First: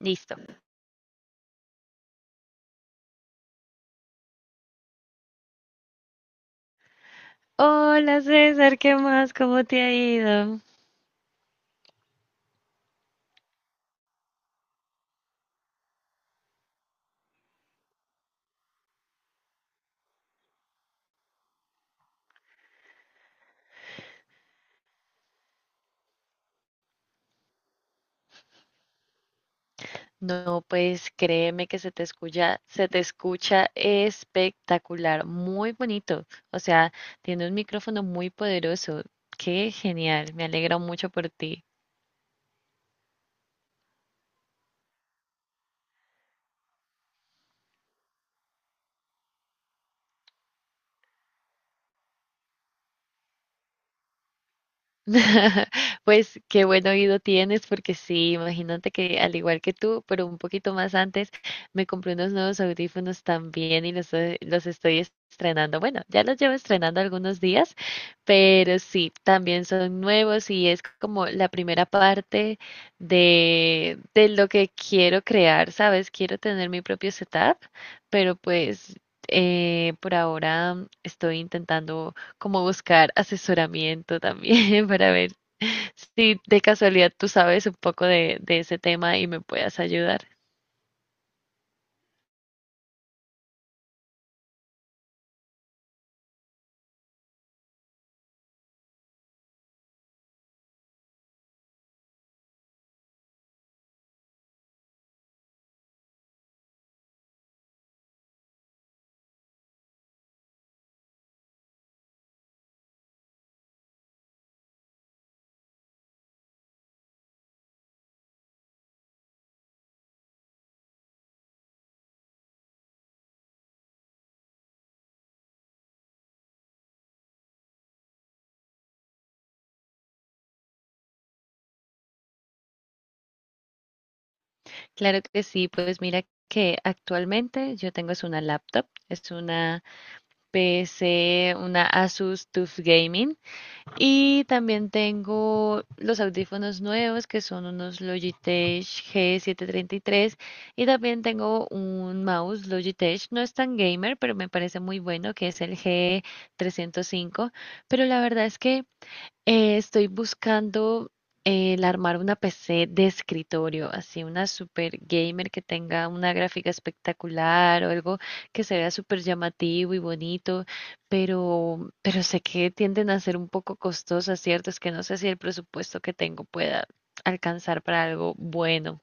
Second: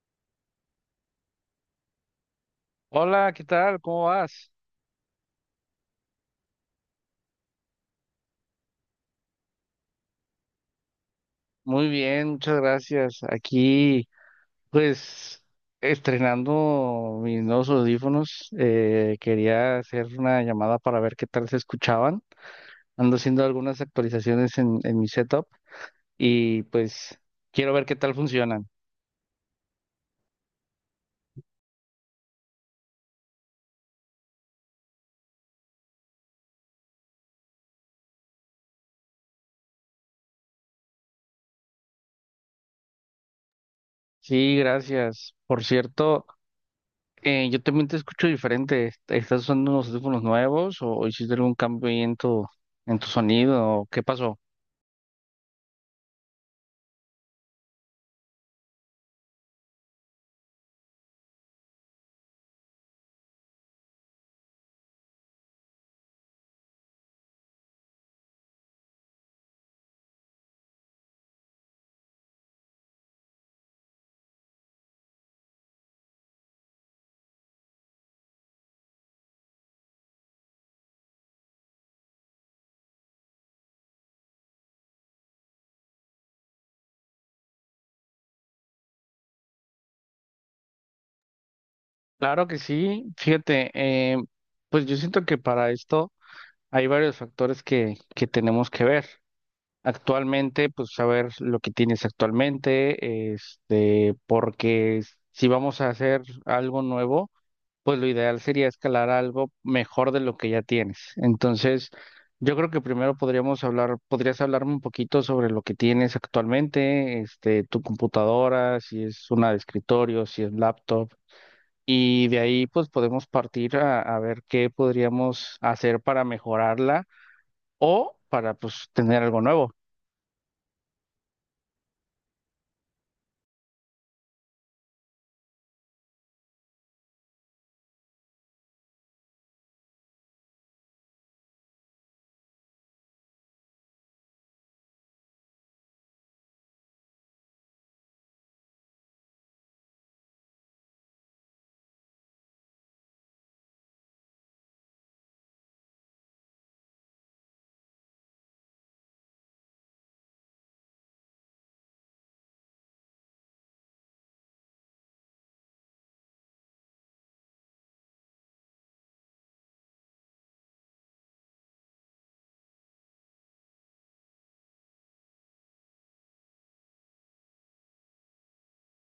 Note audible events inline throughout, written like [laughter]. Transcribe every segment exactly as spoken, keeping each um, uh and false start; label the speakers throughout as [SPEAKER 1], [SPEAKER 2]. [SPEAKER 1] Listo.
[SPEAKER 2] Hola, ¿qué tal? ¿Cómo vas?
[SPEAKER 1] Hola César, ¿qué más? ¿Cómo te ha ido?
[SPEAKER 2] Muy bien, muchas gracias. Aquí, pues, estrenando mis nuevos audífonos, eh, quería hacer una llamada para ver qué tal se escuchaban. Ando haciendo algunas actualizaciones en, en mi setup y pues quiero ver qué tal funcionan.
[SPEAKER 1] No, pues créeme que se te escucha, se te escucha espectacular, muy bonito. O sea, tiene un micrófono muy poderoso. Qué genial, me alegro mucho por ti.
[SPEAKER 2] Sí, gracias. Por cierto, eh, yo también te escucho diferente. ¿Estás usando unos audífonos nuevos o hiciste algún cambio ahí en tu, en tu sonido? ¿O qué pasó?
[SPEAKER 1] [laughs] Pues qué buen oído tienes, porque sí, imagínate que al igual que tú, pero un poquito más antes, me compré unos nuevos audífonos también y los, eh, los estoy estrenando. Bueno, ya los llevo estrenando algunos días, pero sí, también son nuevos y es como la primera parte de, de lo que quiero crear, ¿sabes? Quiero tener mi propio setup, pero pues eh, por ahora estoy intentando como buscar asesoramiento también [laughs] para ver si de casualidad tú sabes un poco de, de ese tema y me puedas ayudar.
[SPEAKER 2] Claro que sí, fíjate, eh, pues yo siento que para esto hay varios factores que, que tenemos que ver. Actualmente, pues saber lo que tienes actualmente, este, porque si vamos a hacer algo nuevo, pues lo ideal sería escalar a algo mejor de lo que ya tienes. Entonces, yo creo que primero podríamos hablar, podrías hablarme un poquito sobre lo que tienes actualmente, este, tu computadora, si es una de escritorio, si es laptop. Y de ahí pues podemos partir a, a ver qué podríamos hacer para mejorarla o para pues tener algo nuevo.
[SPEAKER 1] Claro que sí, pues mira que actualmente yo tengo es una laptop, es una P C, una Asus TUF Gaming. Y también tengo los audífonos nuevos que son unos Logitech G setecientos treinta y tres y tres, y también tengo un mouse Logitech, no es tan gamer, pero me parece muy bueno, que es el G tres cero cinco, pero la verdad es que eh, estoy buscando eh, el armar una P C de escritorio, así una super gamer que tenga una gráfica espectacular o algo que se vea súper llamativo y bonito, pero, pero sé que tienden a ser un poco costosas, ¿cierto? Es que no sé si el presupuesto que tengo pueda alcanzar para algo bueno.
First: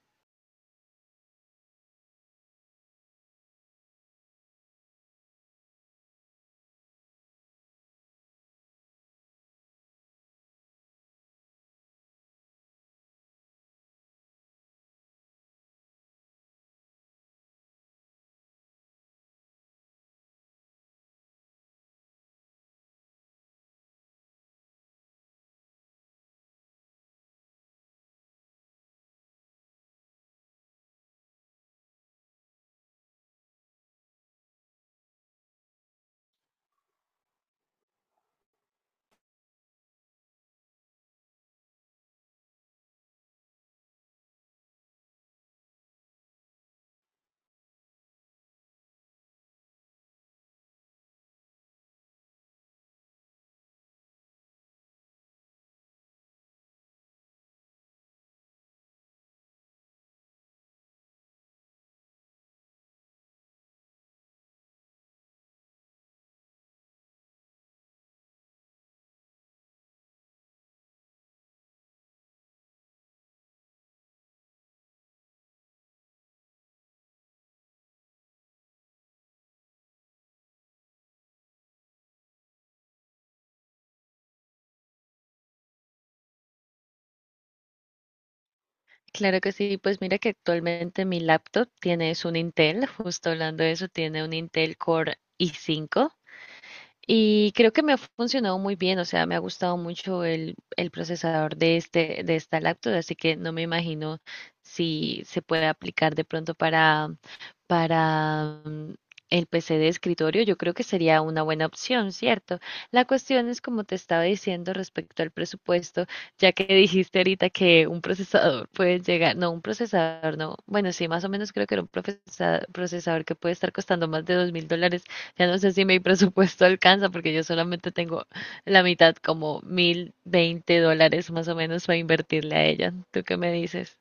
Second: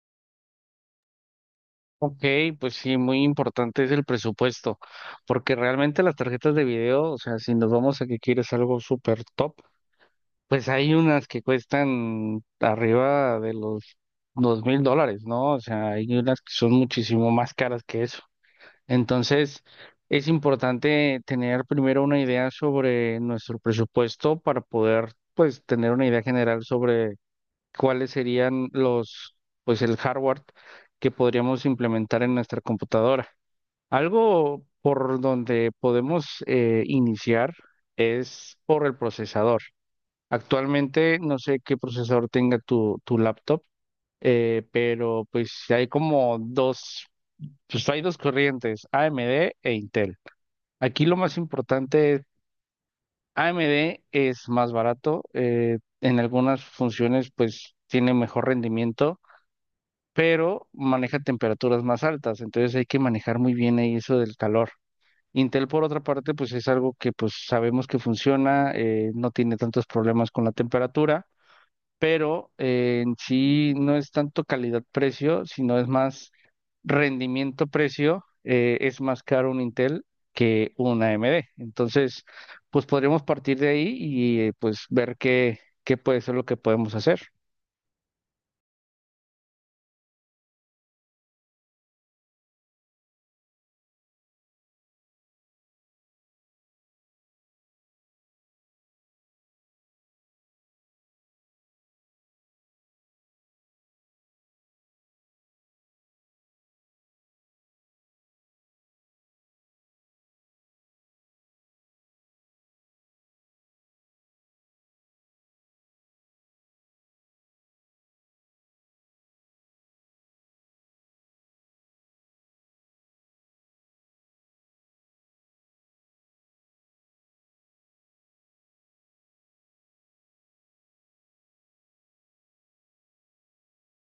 [SPEAKER 2] Ok, pues sí, muy importante es el presupuesto, porque realmente las tarjetas de video, o sea, si nos vamos a que quieres algo súper top, pues hay unas que cuestan arriba de los dos mil dólares, ¿no? O sea, hay unas que son muchísimo más caras que eso. Entonces, es importante tener primero una idea sobre nuestro presupuesto para poder, pues, tener una idea general sobre cuáles serían los, pues, el hardware que podríamos implementar en nuestra computadora. Algo por donde podemos eh, iniciar es por el procesador. Actualmente no sé qué procesador tenga tu, tu laptop, eh, pero pues hay como dos, pues hay dos corrientes, A M D e Intel. Aquí lo más importante es: A M D es más barato, eh, en algunas funciones pues tiene mejor rendimiento, pero maneja temperaturas más altas, entonces hay que manejar muy bien ahí eso del calor. Intel por otra parte pues es algo que pues sabemos que funciona, eh, no tiene tantos problemas con la temperatura, pero eh, en sí no es tanto calidad-precio, sino es más rendimiento-precio, eh, es más caro un Intel que un A M D. Entonces, pues podríamos partir de ahí y, eh, pues ver qué, qué puede ser lo que podemos hacer.
[SPEAKER 1] Claro que sí, pues mira que actualmente mi laptop tiene es un Intel, justo hablando de eso, tiene un Intel Core i cinco. Y creo que me ha funcionado muy bien, o sea, me ha gustado mucho el, el procesador de este, de esta laptop, así que no me imagino si se puede aplicar de pronto para, para mm, el P C de escritorio. Yo creo que sería una buena opción, ¿cierto? La cuestión es, como te estaba diciendo respecto al presupuesto, ya que dijiste ahorita que un procesador puede llegar, no, un procesador, no, bueno, sí, más o menos creo que era un profesa- procesador que puede estar costando más de dos mil dólares. Ya no sé si mi presupuesto [laughs] alcanza, porque yo solamente tengo la mitad, como mil veinte dólares más o menos para invertirle a ella. ¿Tú qué me dices?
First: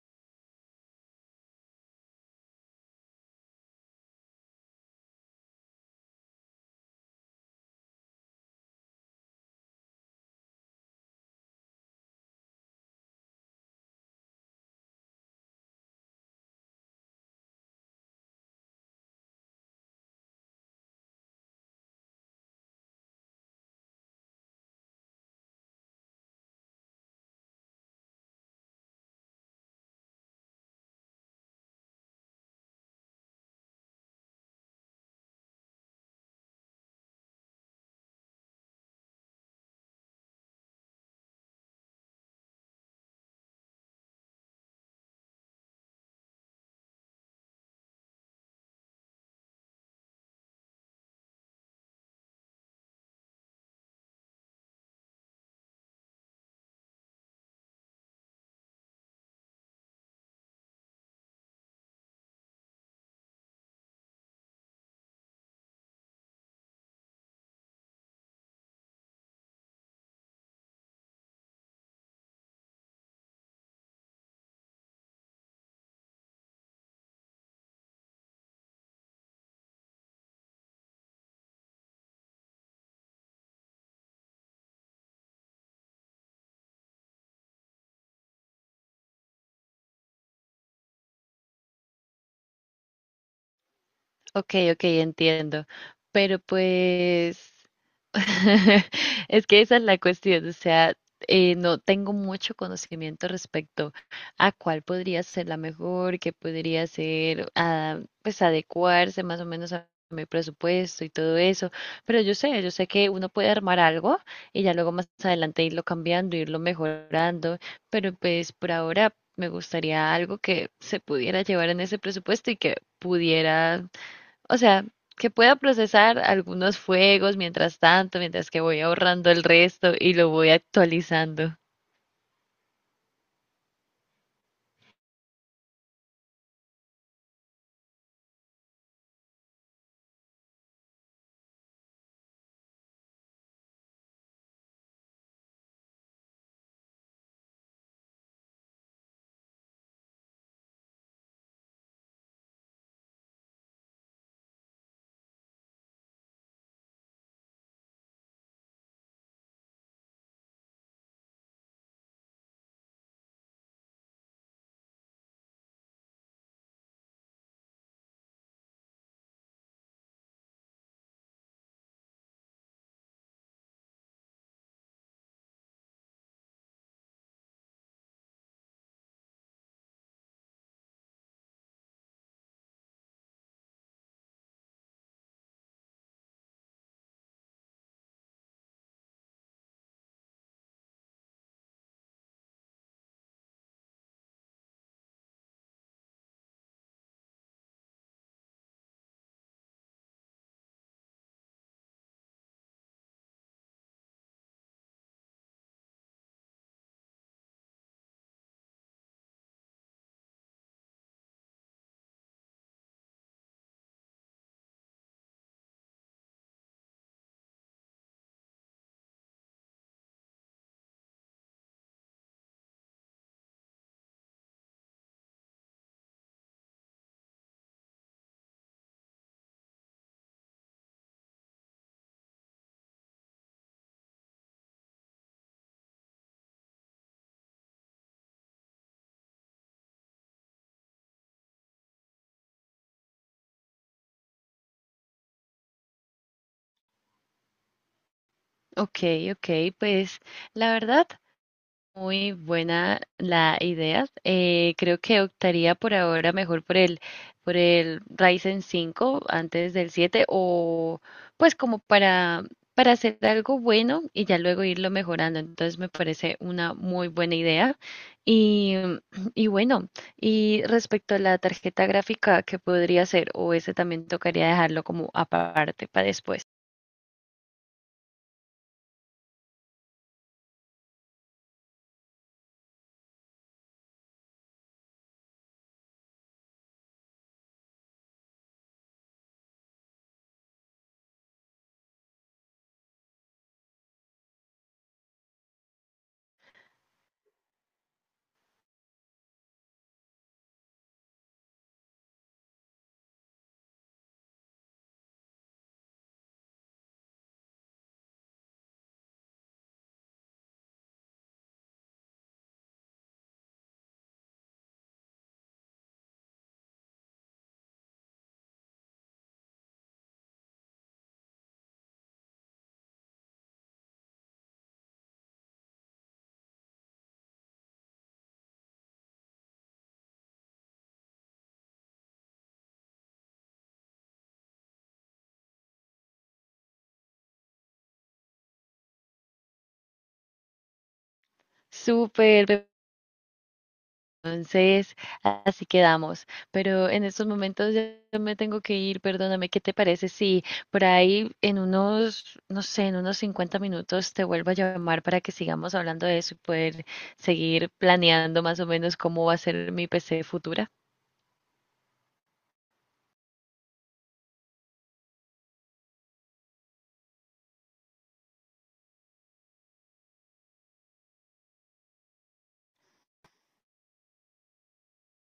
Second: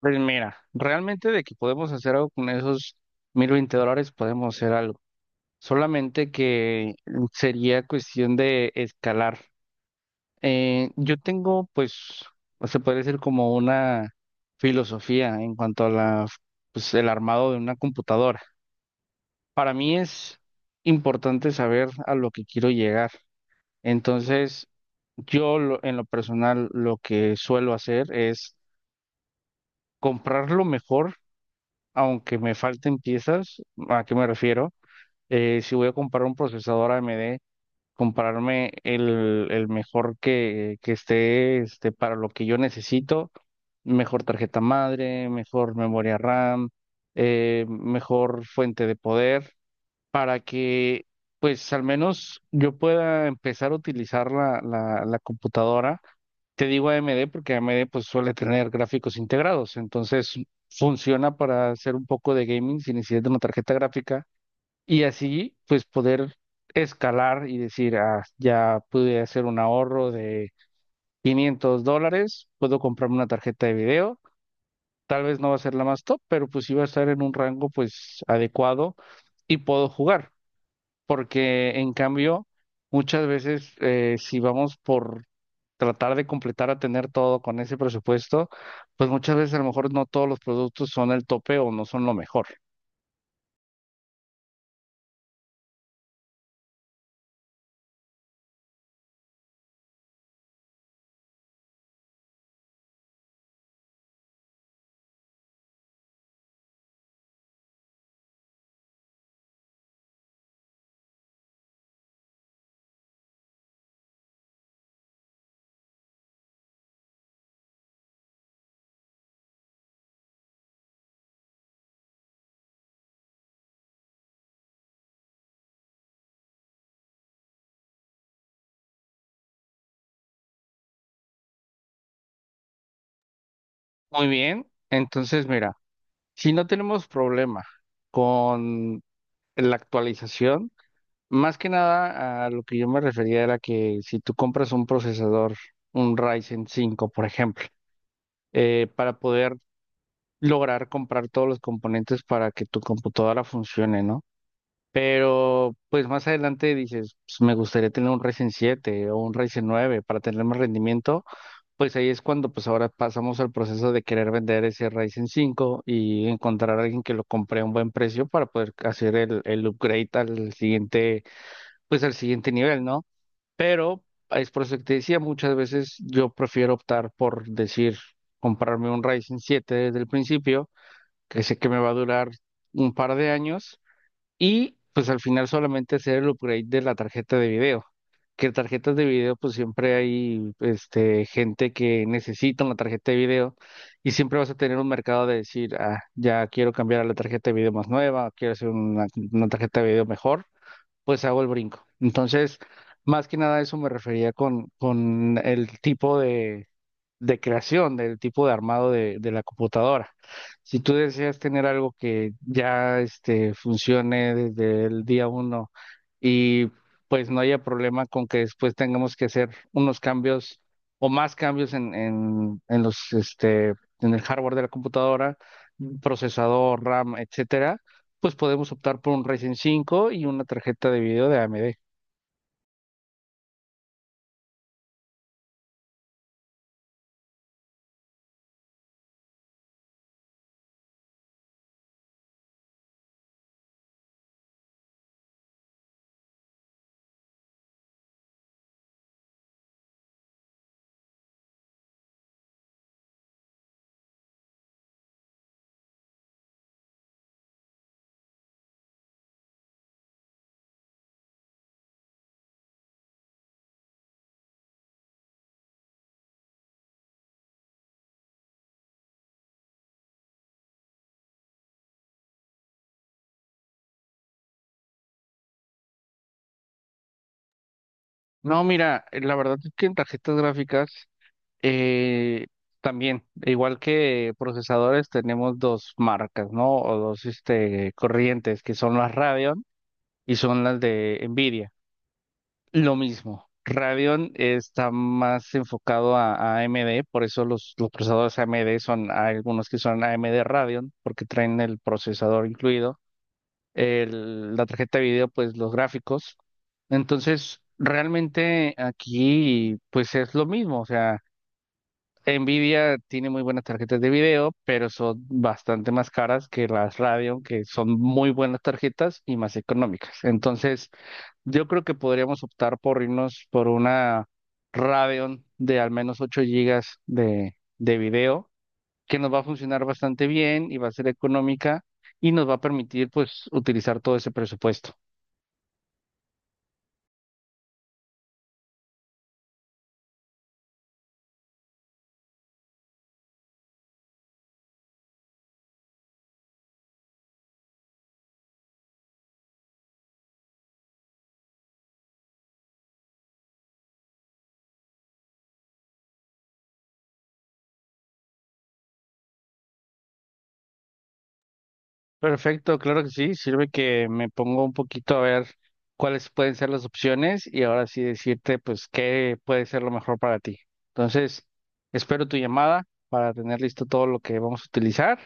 [SPEAKER 2] Pues mira, realmente de que podemos hacer algo con esos mil veinte dólares, podemos hacer algo. Solamente que sería cuestión de escalar. Eh, yo tengo, pues, o se puede decir como una filosofía en cuanto a la, pues, el armado de una computadora. Para mí es importante saber a lo que quiero llegar. Entonces, yo lo- en lo personal lo que suelo hacer es comprar lo mejor, aunque me falten piezas. ¿A qué me refiero? Eh, si voy a comprar un procesador A M D, comprarme el, el mejor que, que esté este, para lo que yo necesito: mejor tarjeta madre, mejor memoria RAM, eh, mejor fuente de poder, para que pues al menos yo pueda empezar a utilizar la, la, la computadora. Te digo A M D porque A M D pues suele tener gráficos integrados, entonces funciona para hacer un poco de gaming sin necesidad de una tarjeta gráfica y así pues poder escalar y decir, ah, ya pude hacer un ahorro de quinientos dólares, puedo comprarme una tarjeta de video, tal vez no va a ser la más top, pero pues sí va a estar en un rango pues adecuado y puedo jugar, porque en cambio, muchas veces, eh, si vamos por tratar de completar a tener todo con ese presupuesto, pues muchas veces a lo mejor no todos los productos son el tope o no son lo mejor.
[SPEAKER 1] Ok, ok, entiendo. Pero pues [laughs] es que esa es la cuestión, o sea, eh, no tengo mucho conocimiento respecto a cuál podría ser la mejor, qué podría ser, ah, pues adecuarse más o menos a mi presupuesto y todo eso. Pero yo sé, yo sé que uno puede armar algo y ya luego más adelante irlo cambiando, irlo mejorando, pero pues por ahora me gustaría algo que se pudiera llevar en ese presupuesto y que pudiera, o sea, que pueda procesar algunos fuegos mientras tanto, mientras que voy ahorrando el resto y lo voy actualizando.
[SPEAKER 2] Muy bien, entonces mira, si no tenemos problema con la actualización, más que nada a lo que yo me refería era que si tú compras un procesador, un Ryzen cinco por ejemplo, eh, para poder lograr comprar todos los componentes para que tu computadora funcione, ¿no? Pero pues más adelante dices, pues, me gustaría tener un Ryzen siete o un Ryzen nueve para tener más rendimiento, pues ahí es cuando pues ahora pasamos al proceso de querer vender ese Ryzen cinco y encontrar a alguien que lo compre a un buen precio para poder hacer el, el upgrade al siguiente, pues al siguiente nivel, ¿no? Pero es por eso que te decía, muchas veces yo prefiero optar por decir, comprarme un Ryzen siete desde el principio, que sé que me va a durar un par de años y pues al final solamente hacer el upgrade de la tarjeta de video. Que tarjetas de video, pues siempre hay este, gente que necesita una tarjeta de video y siempre vas a tener un mercado de decir, ah, ya quiero cambiar a la tarjeta de video más nueva, quiero hacer una, una tarjeta de video mejor, pues hago el brinco. Entonces, más que nada a eso me refería con, con el tipo de, de creación, del tipo de armado de, de la computadora. Si tú deseas tener algo que ya este, funcione desde el día uno y pues no haya problema con que después tengamos que hacer unos cambios o más cambios en, en, en los, este, en el hardware de la computadora, procesador, RAM, etcétera, pues podemos optar por un Ryzen cinco y una tarjeta de video de A M D.
[SPEAKER 1] Ok, ok, pues la verdad, muy buena la idea. Eh, creo que optaría por ahora mejor por el, por el Ryzen cinco antes del siete, o pues como para, para hacer algo bueno y ya luego irlo mejorando. Entonces me parece una muy buena idea. Y, y bueno, y respecto a la tarjeta gráfica, ¿qué podría ser? O ese también tocaría dejarlo como aparte para después.
[SPEAKER 2] No, mira, eh, la verdad es que en tarjetas gráficas, eh, también, igual que procesadores, tenemos dos marcas, ¿no? O dos este, corrientes, que son las Radeon y son las de N vidia. Lo mismo. Radeon está más enfocado a, a AMD, por eso los, los procesadores A M D son, hay algunos que son A M D Radeon, porque traen el procesador incluido el- la tarjeta de video, pues los gráficos. Entonces, realmente aquí, pues es lo mismo. O sea, N vidia tiene muy buenas tarjetas de video, pero son bastante más caras que las Radeon, que son muy buenas tarjetas y más económicas. Entonces, yo creo que podríamos optar por irnos por una Radeon de al menos ocho gigas de, de video, que nos va a funcionar bastante bien y va a ser económica y nos va a permitir, pues, utilizar todo ese presupuesto.
[SPEAKER 1] Súper, entonces, así quedamos. Pero en estos momentos ya me tengo que ir, perdóname, ¿qué te parece si por ahí en unos, no sé, en unos cincuenta minutos te vuelvo a llamar para que sigamos hablando de eso y poder seguir planeando más o menos cómo va a ser mi P C futura?
[SPEAKER 2] Perfecto, claro que sí. Sirve que me pongo un poquito a ver cuáles pueden ser las opciones y ahora sí decirte, pues, qué puede ser lo mejor para ti. Entonces, espero tu llamada para tener listo todo lo que vamos a utilizar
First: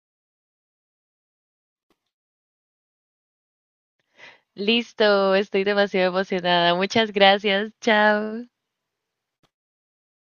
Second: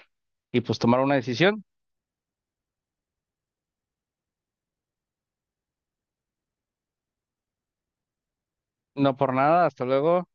[SPEAKER 2] y pues tomar una decisión.
[SPEAKER 1] Listo, estoy demasiado emocionada. Muchas gracias. Chao.
[SPEAKER 2] No, por nada, hasta luego.